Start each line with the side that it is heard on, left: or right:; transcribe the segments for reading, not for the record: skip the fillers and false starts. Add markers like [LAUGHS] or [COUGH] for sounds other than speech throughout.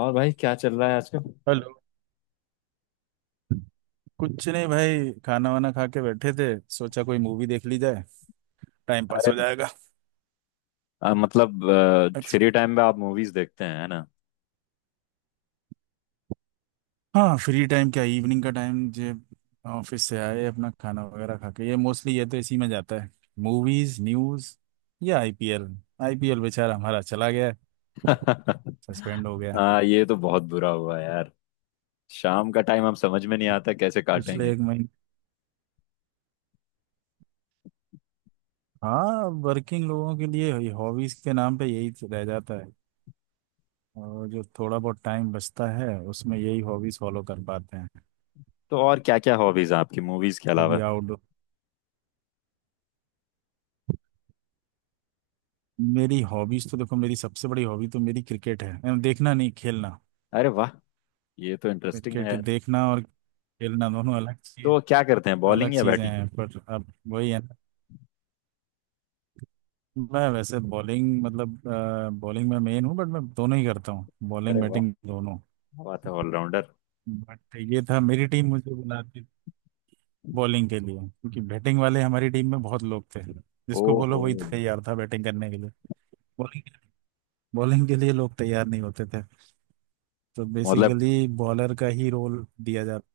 left: और भाई क्या चल रहा है आजकल।
right: हेलो। कुछ नहीं भाई, खाना वाना खा के बैठे थे। सोचा कोई मूवी देख ली जाए, टाइम पास
left: अरे,
right: हो जाएगा।
left: मतलब
right: एक्स-
left: फ्री टाइम में आप मूवीज देखते हैं, है ना।
right: हाँ, फ्री टाइम क्या, इवनिंग का टाइम जे ऑफिस से आए, अपना खाना वगैरह खा के ये मोस्टली ये तो इसी में जाता है। मूवीज, न्यूज या आईपीएल। आईपीएल बेचारा हमारा चला गया,
left: [LAUGHS]
right: सस्पेंड हो गया
left: हाँ, ये तो बहुत बुरा हुआ यार। शाम का टाइम हम समझ में नहीं आता कैसे
right: पिछले
left: काटेंगे।
right: एक महीने। हाँ, वर्किंग लोगों के लिए हॉबीज के नाम पे यही तो रह जाता है। और जो थोड़ा बहुत टाइम बचता है उसमें यही हॉबीज फॉलो कर पाते हैं।
left: तो और क्या क्या हॉबीज हैं आपकी मूवीज के
right: कभी।
left: अलावा।
right: मेरी हॉबीज तो देखो, मेरी सबसे बड़ी हॉबी तो मेरी क्रिकेट है, एंड देखना नहीं, खेलना।
left: अरे वाह, ये तो इंटरेस्टिंग है
right: क्रिकेट
left: यार।
right: देखना और खेलना दोनों अलग चीज,
left: तो क्या करते हैं,
right: अलग
left: बॉलिंग या
right: चीजें
left: बैटिंग।
right: हैं। पर अब वही है ना, मैं वैसे बॉलिंग मतलब बॉलिंग में मेन हूँ, बट मैं दोनों ही करता हूँ, बॉलिंग
left: अरे वाह,
right: बैटिंग दोनों।
left: क्या बात है, ऑलराउंडर।
right: बट ये था, मेरी टीम मुझे बुलाती बॉलिंग के लिए, क्योंकि बैटिंग वाले हमारी टीम में बहुत लोग थे, जिसको बोलो
left: ओहो।
right: वही तैयार था बैटिंग करने के लिए। बॉलिंग बॉलिंग के लिए लोग तैयार नहीं होते थे, तो
left: मतलब
right: बेसिकली बॉलर का ही रोल दिया जाता।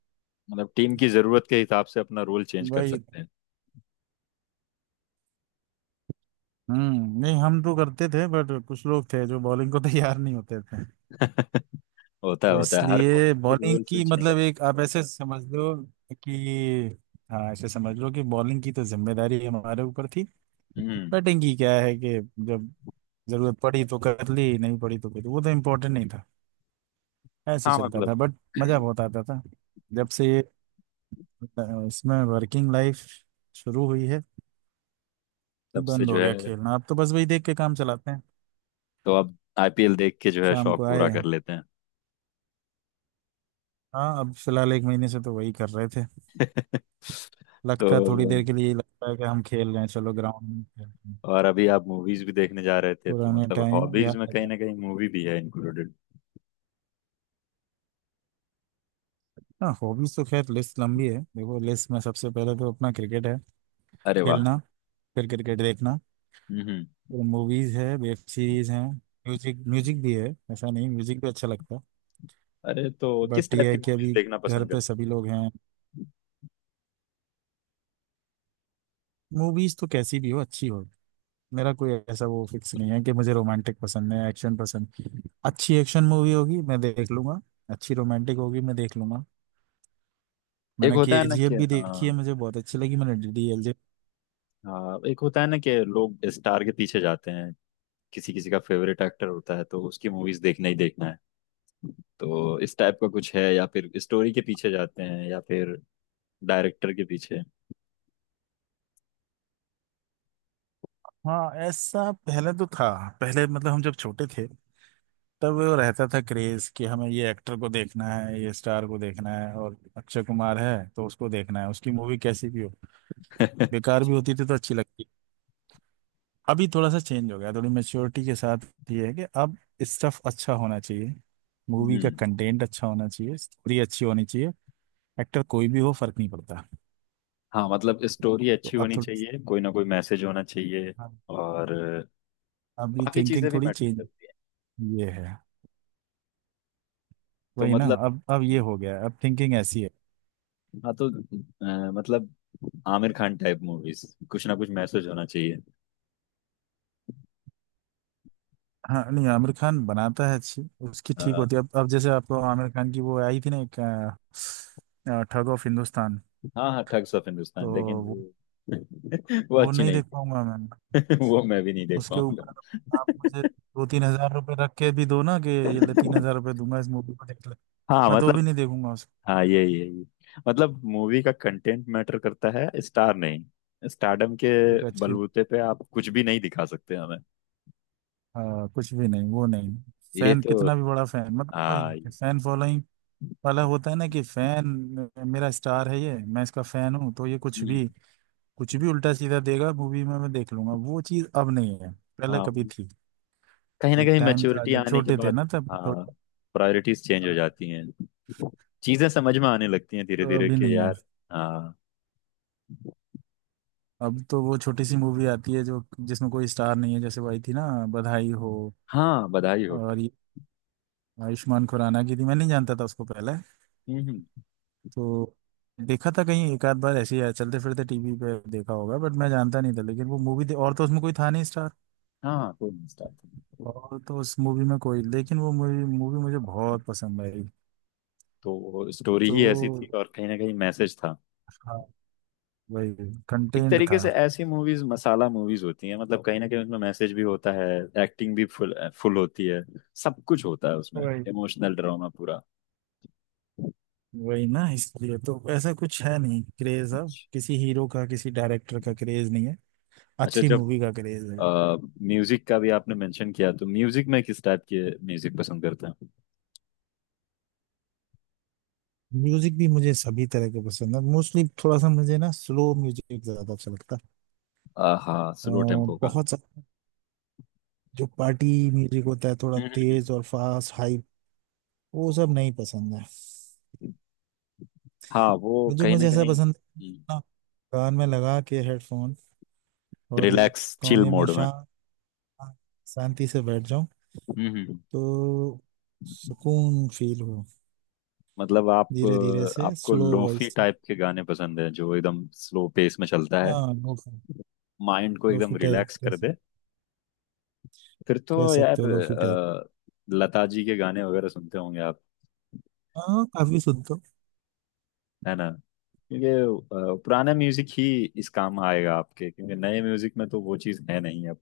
left: मतलब टीम की जरूरत के हिसाब से अपना रोल चेंज कर
right: वही।
left: सकते हैं।
right: हम्म, नहीं हम तो करते थे, बट कुछ लोग थे जो बॉलिंग को [LAUGHS] तैयार नहीं होते थे।
left: [LAUGHS] होता है
right: तो
left: होता है, हर
right: इसलिए
left: कोई
right: बॉलिंग
left: रोल
right: की
left: स्विच नहीं कर
right: मतलब,
left: सकता।
right: एक आप ऐसे समझ लो कि, हाँ, ऐसे समझ लो कि बॉलिंग की तो जिम्मेदारी हमारे ऊपर थी।
left: हम्म।
right: बैटिंग की क्या है कि जब जरूरत पड़ी तो कर ली, नहीं पड़ी तो कर ली, वो तो इम्पोर्टेंट नहीं था। ऐसे
left: हाँ
right: चलता था,
left: मतलब।
right: बट मजा बहुत आता था। जब से ये इसमें वर्किंग लाइफ शुरू हुई है,
left: तब से
right: बंद
left: जो
right: हो गया
left: है।
right: खेलना। अब तो बस वही देख के काम चलाते हैं।
left: तो अब आईपीएल देख के जो है
right: शाम
left: शौक
right: को
left: पूरा
right: आए।
left: कर लेते हैं।
right: हाँ, अब फिलहाल एक महीने से तो वही कर रहे थे।
left: [LAUGHS] तो
right: लगता है थोड़ी देर के लिए ही, लगता है कि हम खेल रहे हैं, चलो ग्राउंड में खेलते हैं,
left: और अभी आप मूवीज भी देखने जा रहे थे, तो
right: पुराने
left: मतलब
right: टाइम
left: हॉबीज
right: याद
left: में
right: आ जाते
left: कहीं
right: हैं।
left: ना कहीं मूवी भी है इंक्लूडेड।
right: हाँ, हॉबीज तो खैर लिस्ट लंबी है, देखो लिस्ट में सबसे पहले तो अपना क्रिकेट है,
left: अरे वाह।
right: खेलना। फिर क्रिकेट देखना,
left: हम्म।
right: फिर मूवीज है, वेब सीरीज है, म्यूजिक, म्यूजिक भी है। ऐसा नहीं, म्यूजिक भी अच्छा लगता है।
left: अरे, तो किस
right: बट
left: टाइप
right: ये
left: की
right: है कि
left: मूवीज
right: अभी
left: देखना
right: घर
left: पसंद
right: पे
left: करते।
right: सभी लोग हैं। मूवीज तो कैसी भी हो, अच्छी हो। मेरा कोई ऐसा वो फिक्स नहीं है कि मुझे रोमांटिक पसंद है, एक्शन पसंद। अच्छी एक्शन मूवी होगी मैं देख लूंगा, अच्छी रोमांटिक होगी मैं देख लूंगा।
left: एक
right: मैंने
left: होता है ना
right: केजीएफ
left: कि,
right: भी देखी है,
left: हाँ
right: मुझे बहुत अच्छी लगी। मैंने डीडीएलजे।
left: हाँ, एक होता है ना कि लोग स्टार के पीछे जाते हैं। किसी किसी का फेवरेट एक्टर होता है तो उसकी मूवीज देखना ही देखना है। तो इस टाइप का कुछ है, या फिर स्टोरी के पीछे जाते हैं, या फिर डायरेक्टर के पीछे।
right: हाँ, ऐसा पहले तो था। पहले मतलब हम जब छोटे थे, तब वो रहता था क्रेज कि हमें ये एक्टर को देखना है, ये स्टार को देखना है, और अक्षय कुमार है तो उसको देखना है, उसकी मूवी कैसी भी हो,
left: [LAUGHS]
right: बेकार भी होती थी तो अच्छी लगती। अभी थोड़ा सा चेंज हो गया, थोड़ी मेच्योरिटी के साथ ये है कि अब स्टफ अच्छा होना चाहिए, मूवी का
left: हम्म।
right: कंटेंट अच्छा होना चाहिए, स्टोरी अच्छी होनी चाहिए। एक्टर कोई भी हो, फर्क नहीं पड़ता।
left: हाँ मतलब स्टोरी
right: तो
left: अच्छी
right: अब
left: होनी
right: थोड़ी,
left: चाहिए, कोई ना कोई मैसेज होना चाहिए।
right: अब
left: और
right: अब ये
left: बाकी चीजें
right: थिंकिंग
left: भी
right: थोड़ी
left: मैटर
right: चेंज,
left: करती हैं।
right: ये है।
left: तो
right: वही ना,
left: मतलब,
right: अब ये हो गया है, अब थिंकिंग ऐसी है।
left: हाँ तो, मतलब आमिर खान टाइप मूवीज, कुछ ना कुछ मैसेज होना चाहिए।
right: हाँ नहीं, आमिर खान बनाता है अच्छी, उसकी ठीक
left: अ,
right: होती है। अब जैसे आपको आमिर खान की वो आई थी ना एक, ठग ऑफ हिंदुस्तान।
left: हाँ हाँ, ठग्स ऑफ
right: तो
left: हिंदुस्तान, लेकिन
right: वो
left: वो, [LAUGHS] वो
right: वो
left: अच्छी
right: नहीं
left: नहीं
right: देख पाऊंगा मैं।
left: थी। [LAUGHS] वो मैं भी नहीं देख
right: उसके
left: पाऊंगा।
right: ऊपर आप मुझे दो तीन हजार रुपये रख के भी दो ना कि ये ले, तीन हजार
left: [LAUGHS]
right: रुपये दूंगा इस मूवी को देख ले,
left: हाँ
right: मैं तो भी
left: मतलब,
right: नहीं देखूंगा उसको।
left: हाँ ये, मतलब मूवी का कंटेंट मैटर करता है, स्टार नहीं। स्टारडम के
right: एक अच्छी।
left: बलबूते पे आप कुछ भी नहीं दिखा सकते।
right: कुछ भी नहीं, वो नहीं।
left: ये
right: फैन
left: तो,
right: कितना भी बड़ा फैन, मतलब वही
left: हाँ
right: फैन फॉलोइंग वाला होता है ना, कि फैन, मेरा स्टार है ये, मैं इसका फैन हूँ, तो ये कुछ
left: ये-,
right: भी कुछ भी उल्टा सीधा देगा मूवी में, मैं देख लूंगा, वो चीज अब नहीं है। पहले
left: हाँ
right: कभी थी,
left: कहीं ना
right: एक
left: कहीं
right: टाइम था
left: मैच्योरिटी
right: जब
left: आने के
right: छोटे थे
left: बाद,
right: ना, तब
left: हाँ,
right: थोड़ी।
left: प्रायोरिटीज चेंज हो
right: हाँ,
left: जाती हैं। चीजें समझ में आने लगती हैं धीरे
right: तो
left: धीरे
right: अभी
left: कि
right: नहीं है।
left: यार, हाँ।
right: अब तो वो छोटी सी मूवी आती है जो जिसमें कोई स्टार नहीं है, जैसे वही थी ना, बधाई हो।
left: हाँ, बधाई हो।
right: और ये आयुष्मान खुराना की थी, मैं नहीं जानता था उसको पहले।
left: हम्म।
right: तो देखा था कहीं एक आध बार ऐसे ही चलते फिरते टीवी पे देखा होगा, बट मैं जानता नहीं था, लेकिन वो मूवी, और तो उसमें कोई था नहीं,
left: हाँ, कोई नहीं स्टार्ट।
right: और तो उस मूवी में कोई, लेकिन वो मूवी, मूवी मुझे बहुत पसंद आई।
left: तो स्टोरी
right: तो
left: ही ऐसी थी और कहीं ना कहीं मैसेज था।
right: हाँ, वही
left: एक
right: कंटेंट
left: तरीके
right: था।
left: से ऐसी मूवीज मसाला मूवीज होती हैं, मतलब कहीं ना कहीं उसमें मैसेज भी होता है, एक्टिंग भी फुल फुल होती है, सब कुछ होता है उसमें,
right: वही
left: इमोशनल ड्रामा पूरा।
right: वही ना, इसलिए तो ऐसा कुछ है नहीं, क्रेज अब
left: अच्छा।
right: किसी हीरो का, किसी डायरेक्टर का क्रेज नहीं है,
left: अच्छा,
right: अच्छी
left: जब
right: मूवी का क्रेज है।
left: म्यूजिक का भी आपने मेंशन किया, तो म्यूजिक में किस टाइप के म्यूजिक पसंद करते हैं।
right: म्यूजिक भी मुझे सभी तरह के पसंद है, मोस्टली थोड़ा सा मुझे ना स्लो म्यूजिक ज्यादा अच्छा लगता है।
left: हाँ,
right: अ,
left: स्लो टेम्पो का।
right: बहुत सा जो पार्टी म्यूजिक होता है, थोड़ा
left: हम्म।
right: तेज और फास्ट हाई, वो सब नहीं पसंद है।
left: हाँ वो
right: म्यूजिक
left: कहीं ना
right: मुझे ऐसा
left: कहीं,
right: पसंद है
left: हम्म।
right: ना, कान में लगा के हेडफोन और एक
left: रिलैक्स चिल
right: कोने में
left: मोड में।
right: शांत, शांति से बैठ जाऊं,
left: हम्म।
right: तो सुकून फील हो।
left: मतलब आप
right: धीरे धीरे से
left: आपको
right: स्लो वॉइस,
left: लोफी टाइप के गाने पसंद है जो एकदम स्लो पेस में चलता है,
right: हाँ लोफी,
left: माइंड को एकदम
right: लोफी टाइप
left: रिलैक्स कर दे। फिर तो
right: कह सकते
left: यार,
right: हो लोफी टाइप।
left: लता जी के गाने वगैरह सुनते होंगे आप,
right: हाँ, काफी सुनते हो।
left: है ना। ये पुराना म्यूजिक ही इस काम आएगा आपके, क्योंकि नए म्यूजिक में तो वो चीज़ है नहीं अब।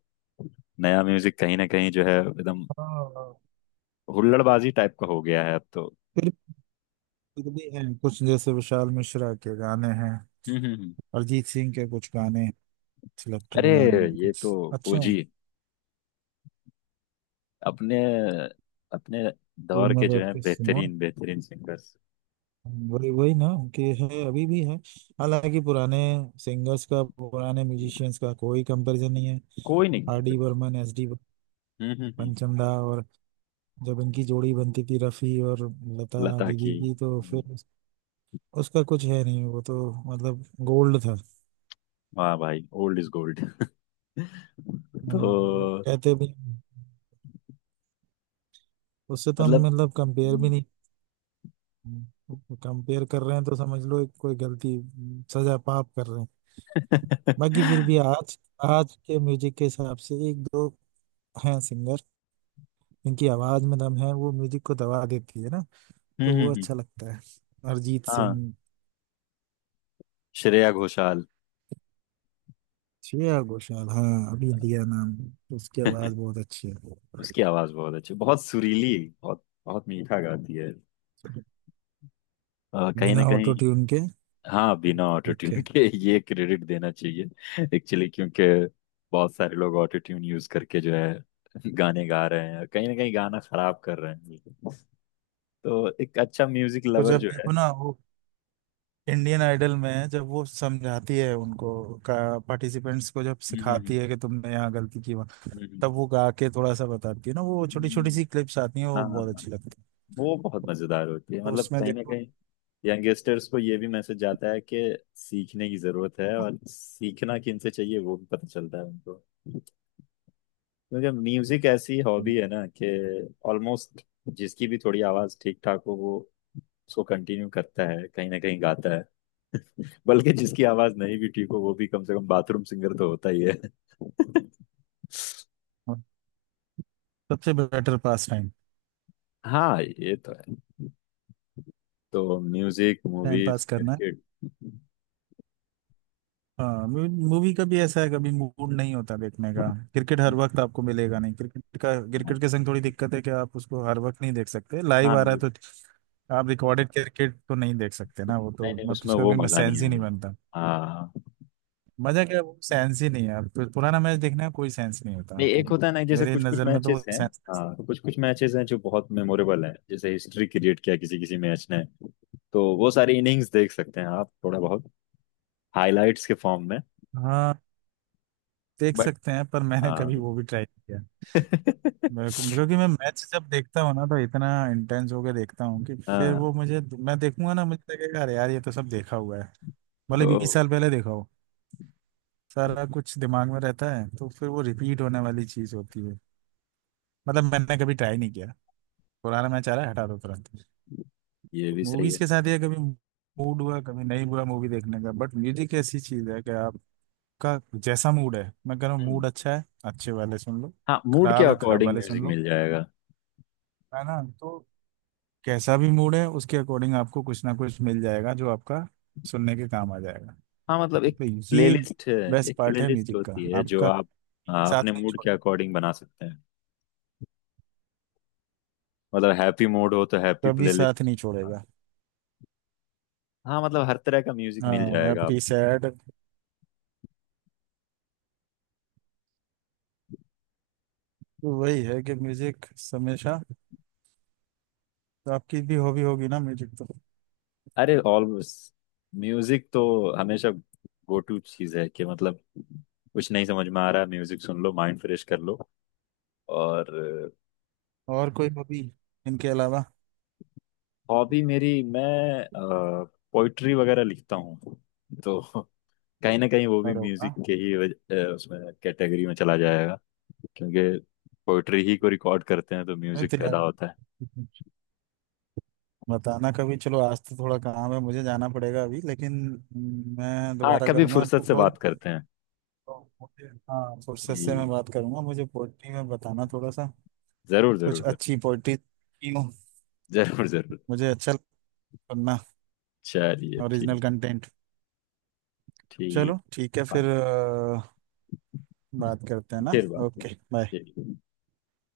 left: नया म्यूजिक कहीं ना कहीं जो है एकदम
right: हाँ
left: हुल्लड़बाजी टाइप का हो गया है अब तो।
right: फिर फिर भी है कुछ, जैसे विशाल मिश्रा के गाने हैं,
left: हम्म हम्म हम्म।
right: अरिजीत सिंह के कुछ गाने, सिलेक्टेड
left: अरे,
right: गाने हैं
left: ये
right: कुछ
left: तो
right: अच्छे हैं,
left: ओजी, अपने अपने
right: तो
left: दौर के
right: उनमें
left: जो
right: बैठ
left: है
right: के सुनो।
left: बेहतरीन बेहतरीन सिंगर्स।
right: वही वही ना, कि है, अभी भी है, हालांकि पुराने सिंगर्स का, पुराने म्यूजिशियंस का कोई कंपैरिजन नहीं है।
left: कोई नहीं।
right: R D Burman, S D
left: हम्म हम्म हम्म।
right: पंचमदा, और जब इनकी जोड़ी बनती थी रफी और लता
left: लता
right: दीदी
left: की।
right: की, तो
left: हम्म।
right: फिर उसका कुछ है नहीं, वो तो मतलब गोल्ड था।
left: वाह भाई, ओल्ड इज गोल्ड। [LAUGHS] तो
right: हाँ, लोग कहते भी हैं। उससे तो हम
left: मतलब,
right: मतलब कंपेयर भी
left: हम्म।
right: नहीं, कंपेयर कर रहे हैं तो समझ लो एक कोई गलती, सजा पाप कर रहे हैं।
left: [LAUGHS]
right: बाकी फिर
left: हम्म
right: भी आज, आज के म्यूजिक के हिसाब से एक दो हैं सिंगर, इनकी आवाज में दम है, वो म्यूजिक को दबा देती है ना, तो
left: हम्म,
right: वो
left: हम्म।
right: अच्छा लगता है। अरिजीत सिंह,
left: हाँ, श्रेया घोषाल।
right: श्रेया घोषाल। हाँ, अभी लिया नाम, उसकी आवाज
left: [LAUGHS]
right: बहुत अच्छी है,
left: उसकी आवाज बहुत अच्छी, बहुत सुरीली, बहुत बहुत मीठा गाती है। कहीं ना
right: बिना ऑटो
left: कहीं,
right: ट्यून के
left: हाँ, बिना ऑटो ट्यून
right: लिखे।
left: के, ये क्रेडिट देना चाहिए एक्चुअली। क्योंकि बहुत सारे लोग ऑटो ट्यून यूज करके जो है गाने गा रहे हैं, कहीं ना कहीं गाना खराब कर रहे हैं बिल्कुल। तो एक अच्छा म्यूजिक
right: तो
left: लवर
right: जब
left: जो है।
right: देखो ना वो इंडियन आइडल में, जब वो समझाती है उनको का पार्टिसिपेंट्स को, जब
left: हम्म हम्म
right: सिखाती है कि तुमने यहाँ गलती की वहाँ,
left: हम्म,
right: तब वो गा के थोड़ा सा बताती है ना, वो छोटी छोटी
left: हम्म।
right: सी क्लिप्स आती हैं,
left: हाँ
right: वो बहुत
left: हाँ,
right: अच्छी लगती है।
left: वो बहुत मजेदार होती है,
right: तो
left: मतलब
right: उसमें
left: कहीं ना
right: देखो,
left: कहीं यंगस्टर्स को ये भी मैसेज जाता है कि सीखने की जरूरत है, और सीखना किन से चाहिए वो भी पता चलता है उनको। क्योंकि म्यूजिक ऐसी हॉबी है ना कि ऑलमोस्ट जिसकी भी थोड़ी आवाज ठीक ठाक हो वो उसको कंटिन्यू करता है, कहीं ना कहीं गाता है। बल्कि जिसकी आवाज नहीं भी ठीक हो वो भी कम से कम बाथरूम सिंगर तो होता ही है। [LAUGHS]
right: सबसे बेटर पास टाइम,
left: हाँ ये तो है। तो म्यूजिक,
right: टाइम
left: मूवीज,
right: पास करना।
left: क्रिकेट।
right: हाँ, मूवी का भी ऐसा है, कभी मूड नहीं होता देखने का। क्रिकेट हर वक्त आपको मिलेगा नहीं, क्रिकेट का,
left: हाँ,
right: क्रिकेट के संग थोड़ी दिक्कत है कि आप उसको हर वक्त नहीं देख सकते,
left: हाँ,
right: लाइव आ रहा
left: ये,
right: है तो, आप रिकॉर्डेड क्रिकेट तो नहीं देख सकते ना, वो
left: नहीं
right: तो
left: नहीं,
right: मतलब
left: उसमें
right: उसका
left: वो
right: भी
left: मजा नहीं
right: सेंस ही
left: है।
right: नहीं बनता।
left: हाँ,
right: मजा क्या है, वो सेंस ही नहीं है, आप तो पुराना मैच देखने का कोई सेंस नहीं होता,
left: नहीं
right: तो
left: एक होता है ना, जैसे
right: मेरे
left: कुछ कुछ
right: नजर में तो
left: मैचेस
right: वो
left: हैं।
right: सेंस।
left: हाँ, तो कुछ कुछ मैचेस हैं जो बहुत मेमोरेबल है, जैसे हिस्ट्री क्रिएट किया किसी किसी मैच ने। तो वो सारी इनिंग्स देख सकते हैं आप थोड़ा बहुत, हाइलाइट्स के फॉर्म में।
right: हाँ देख
left: बट,
right: सकते हैं, पर मैंने
left: हाँ।
right: कभी वो भी ट्राई किया, बिल्कुल,
left: [LAUGHS]
right: क्योंकि मैं मैच जब देखता हूँ ना, तो इतना इंटेंस होके देखता हूँ कि फिर
left: हाँ।
right: वो मुझे, मैं देखूंगा ना मुझे लगेगा अरे यार ये तो सब देखा हुआ है, भले
left: ओ।
right: 20 साल पहले देखा हो, सारा कुछ दिमाग में रहता है, तो फिर वो रिपीट होने वाली चीज होती है, मतलब मैंने कभी ट्राई नहीं किया। पुराना मैच आ रहा है, हटा दो तुरंत।
left: ये भी सही
right: मूवीज
left: है।
right: के साथ ये कभी मूड हुआ, कभी नहीं हुआ मूवी देखने का, बट म्यूजिक ऐसी चीज है कि आपका जैसा मूड है, मैं कह रहा हूँ
left: हम्म।
right: मूड अच्छा है, अच्छे वाले सुन लो,
left: हाँ, मूड के
right: खराब है, खराब
left: अकॉर्डिंग
right: वाले सुन
left: म्यूजिक
right: लो,
left: मिल जाएगा।
right: है ना। तो कैसा भी मूड है, उसके अकॉर्डिंग आपको कुछ ना कुछ मिल जाएगा जो आपका सुनने के काम आ जाएगा।
left: हाँ, मतलब एक
right: तो ये
left: प्लेलिस्ट है।
right: बेस्ट
left: एक
right: पार्ट है
left: प्लेलिस्ट
right: म्यूजिक का,
left: होती है जो
right: आपका
left: आप, हाँ,
right: साथ
left: अपने
right: नहीं
left: मूड के
right: छोड़ेगा,
left: अकॉर्डिंग बना सकते हैं। मतलब हैप्पी मूड हो तो हैप्पी
right: कभी साथ
left: प्लेलिस्ट।
right: नहीं छोड़ेगा।
left: हाँ, मतलब हर तरह का म्यूजिक मिल
right: हाँ
left: जाएगा
right: हैप्पी
left: आपको।
right: सैड, तो वही है कि म्यूजिक हमेशा। तो आपकी भी हॉबी होगी ना म्यूजिक? तो
left: अरे ऑलवेज, म्यूजिक तो हमेशा गो टू चीज है कि, मतलब कुछ नहीं समझ में आ रहा, म्यूजिक सुन लो, माइंड फ्रेश कर लो। और
right: और कोई हॉबी इनके अलावा
left: हॉबी मेरी, मैं पोइट्री वगैरह लिखता हूँ। तो कहीं ना कहीं वो भी
right: और
left: म्यूजिक
right: होगा?
left: के ही उसमें कैटेगरी में चला जाएगा। क्योंकि पोइट्री ही को रिकॉर्ड करते हैं तो
right: नहीं
left: म्यूजिक
right: तो यार
left: पैदा होता है।
right: बताना कभी। चलो आज तो थोड़ा काम है मुझे, जाना पड़ेगा अभी, लेकिन मैं
left: हाँ,
right: दोबारा
left: कभी
right: करूंगा
left: फुर्सत
right: आपको
left: से
right: कॉल।
left: बात करते हैं
right: हाँ फुर्सत से मैं
left: कि,
right: बात करूंगा, मुझे पोइट्री में बताना थोड़ा सा,
left: जरूर
right: कुछ
left: जरूर जरूर।
right: अच्छी पोइट्री, क्यों,
left: जरूर जरूर।
right: मुझे अच्छा लगता है पढ़ना,
left: चलिए
right: ओरिजिनल
left: ठीक।
right: कंटेंट।
left: ठीक।
right: चलो ठीक है फिर,
left: बात,
right: बात करते हैं ना।
left: फिर बात।
right: Okay bye.
left: ठीक।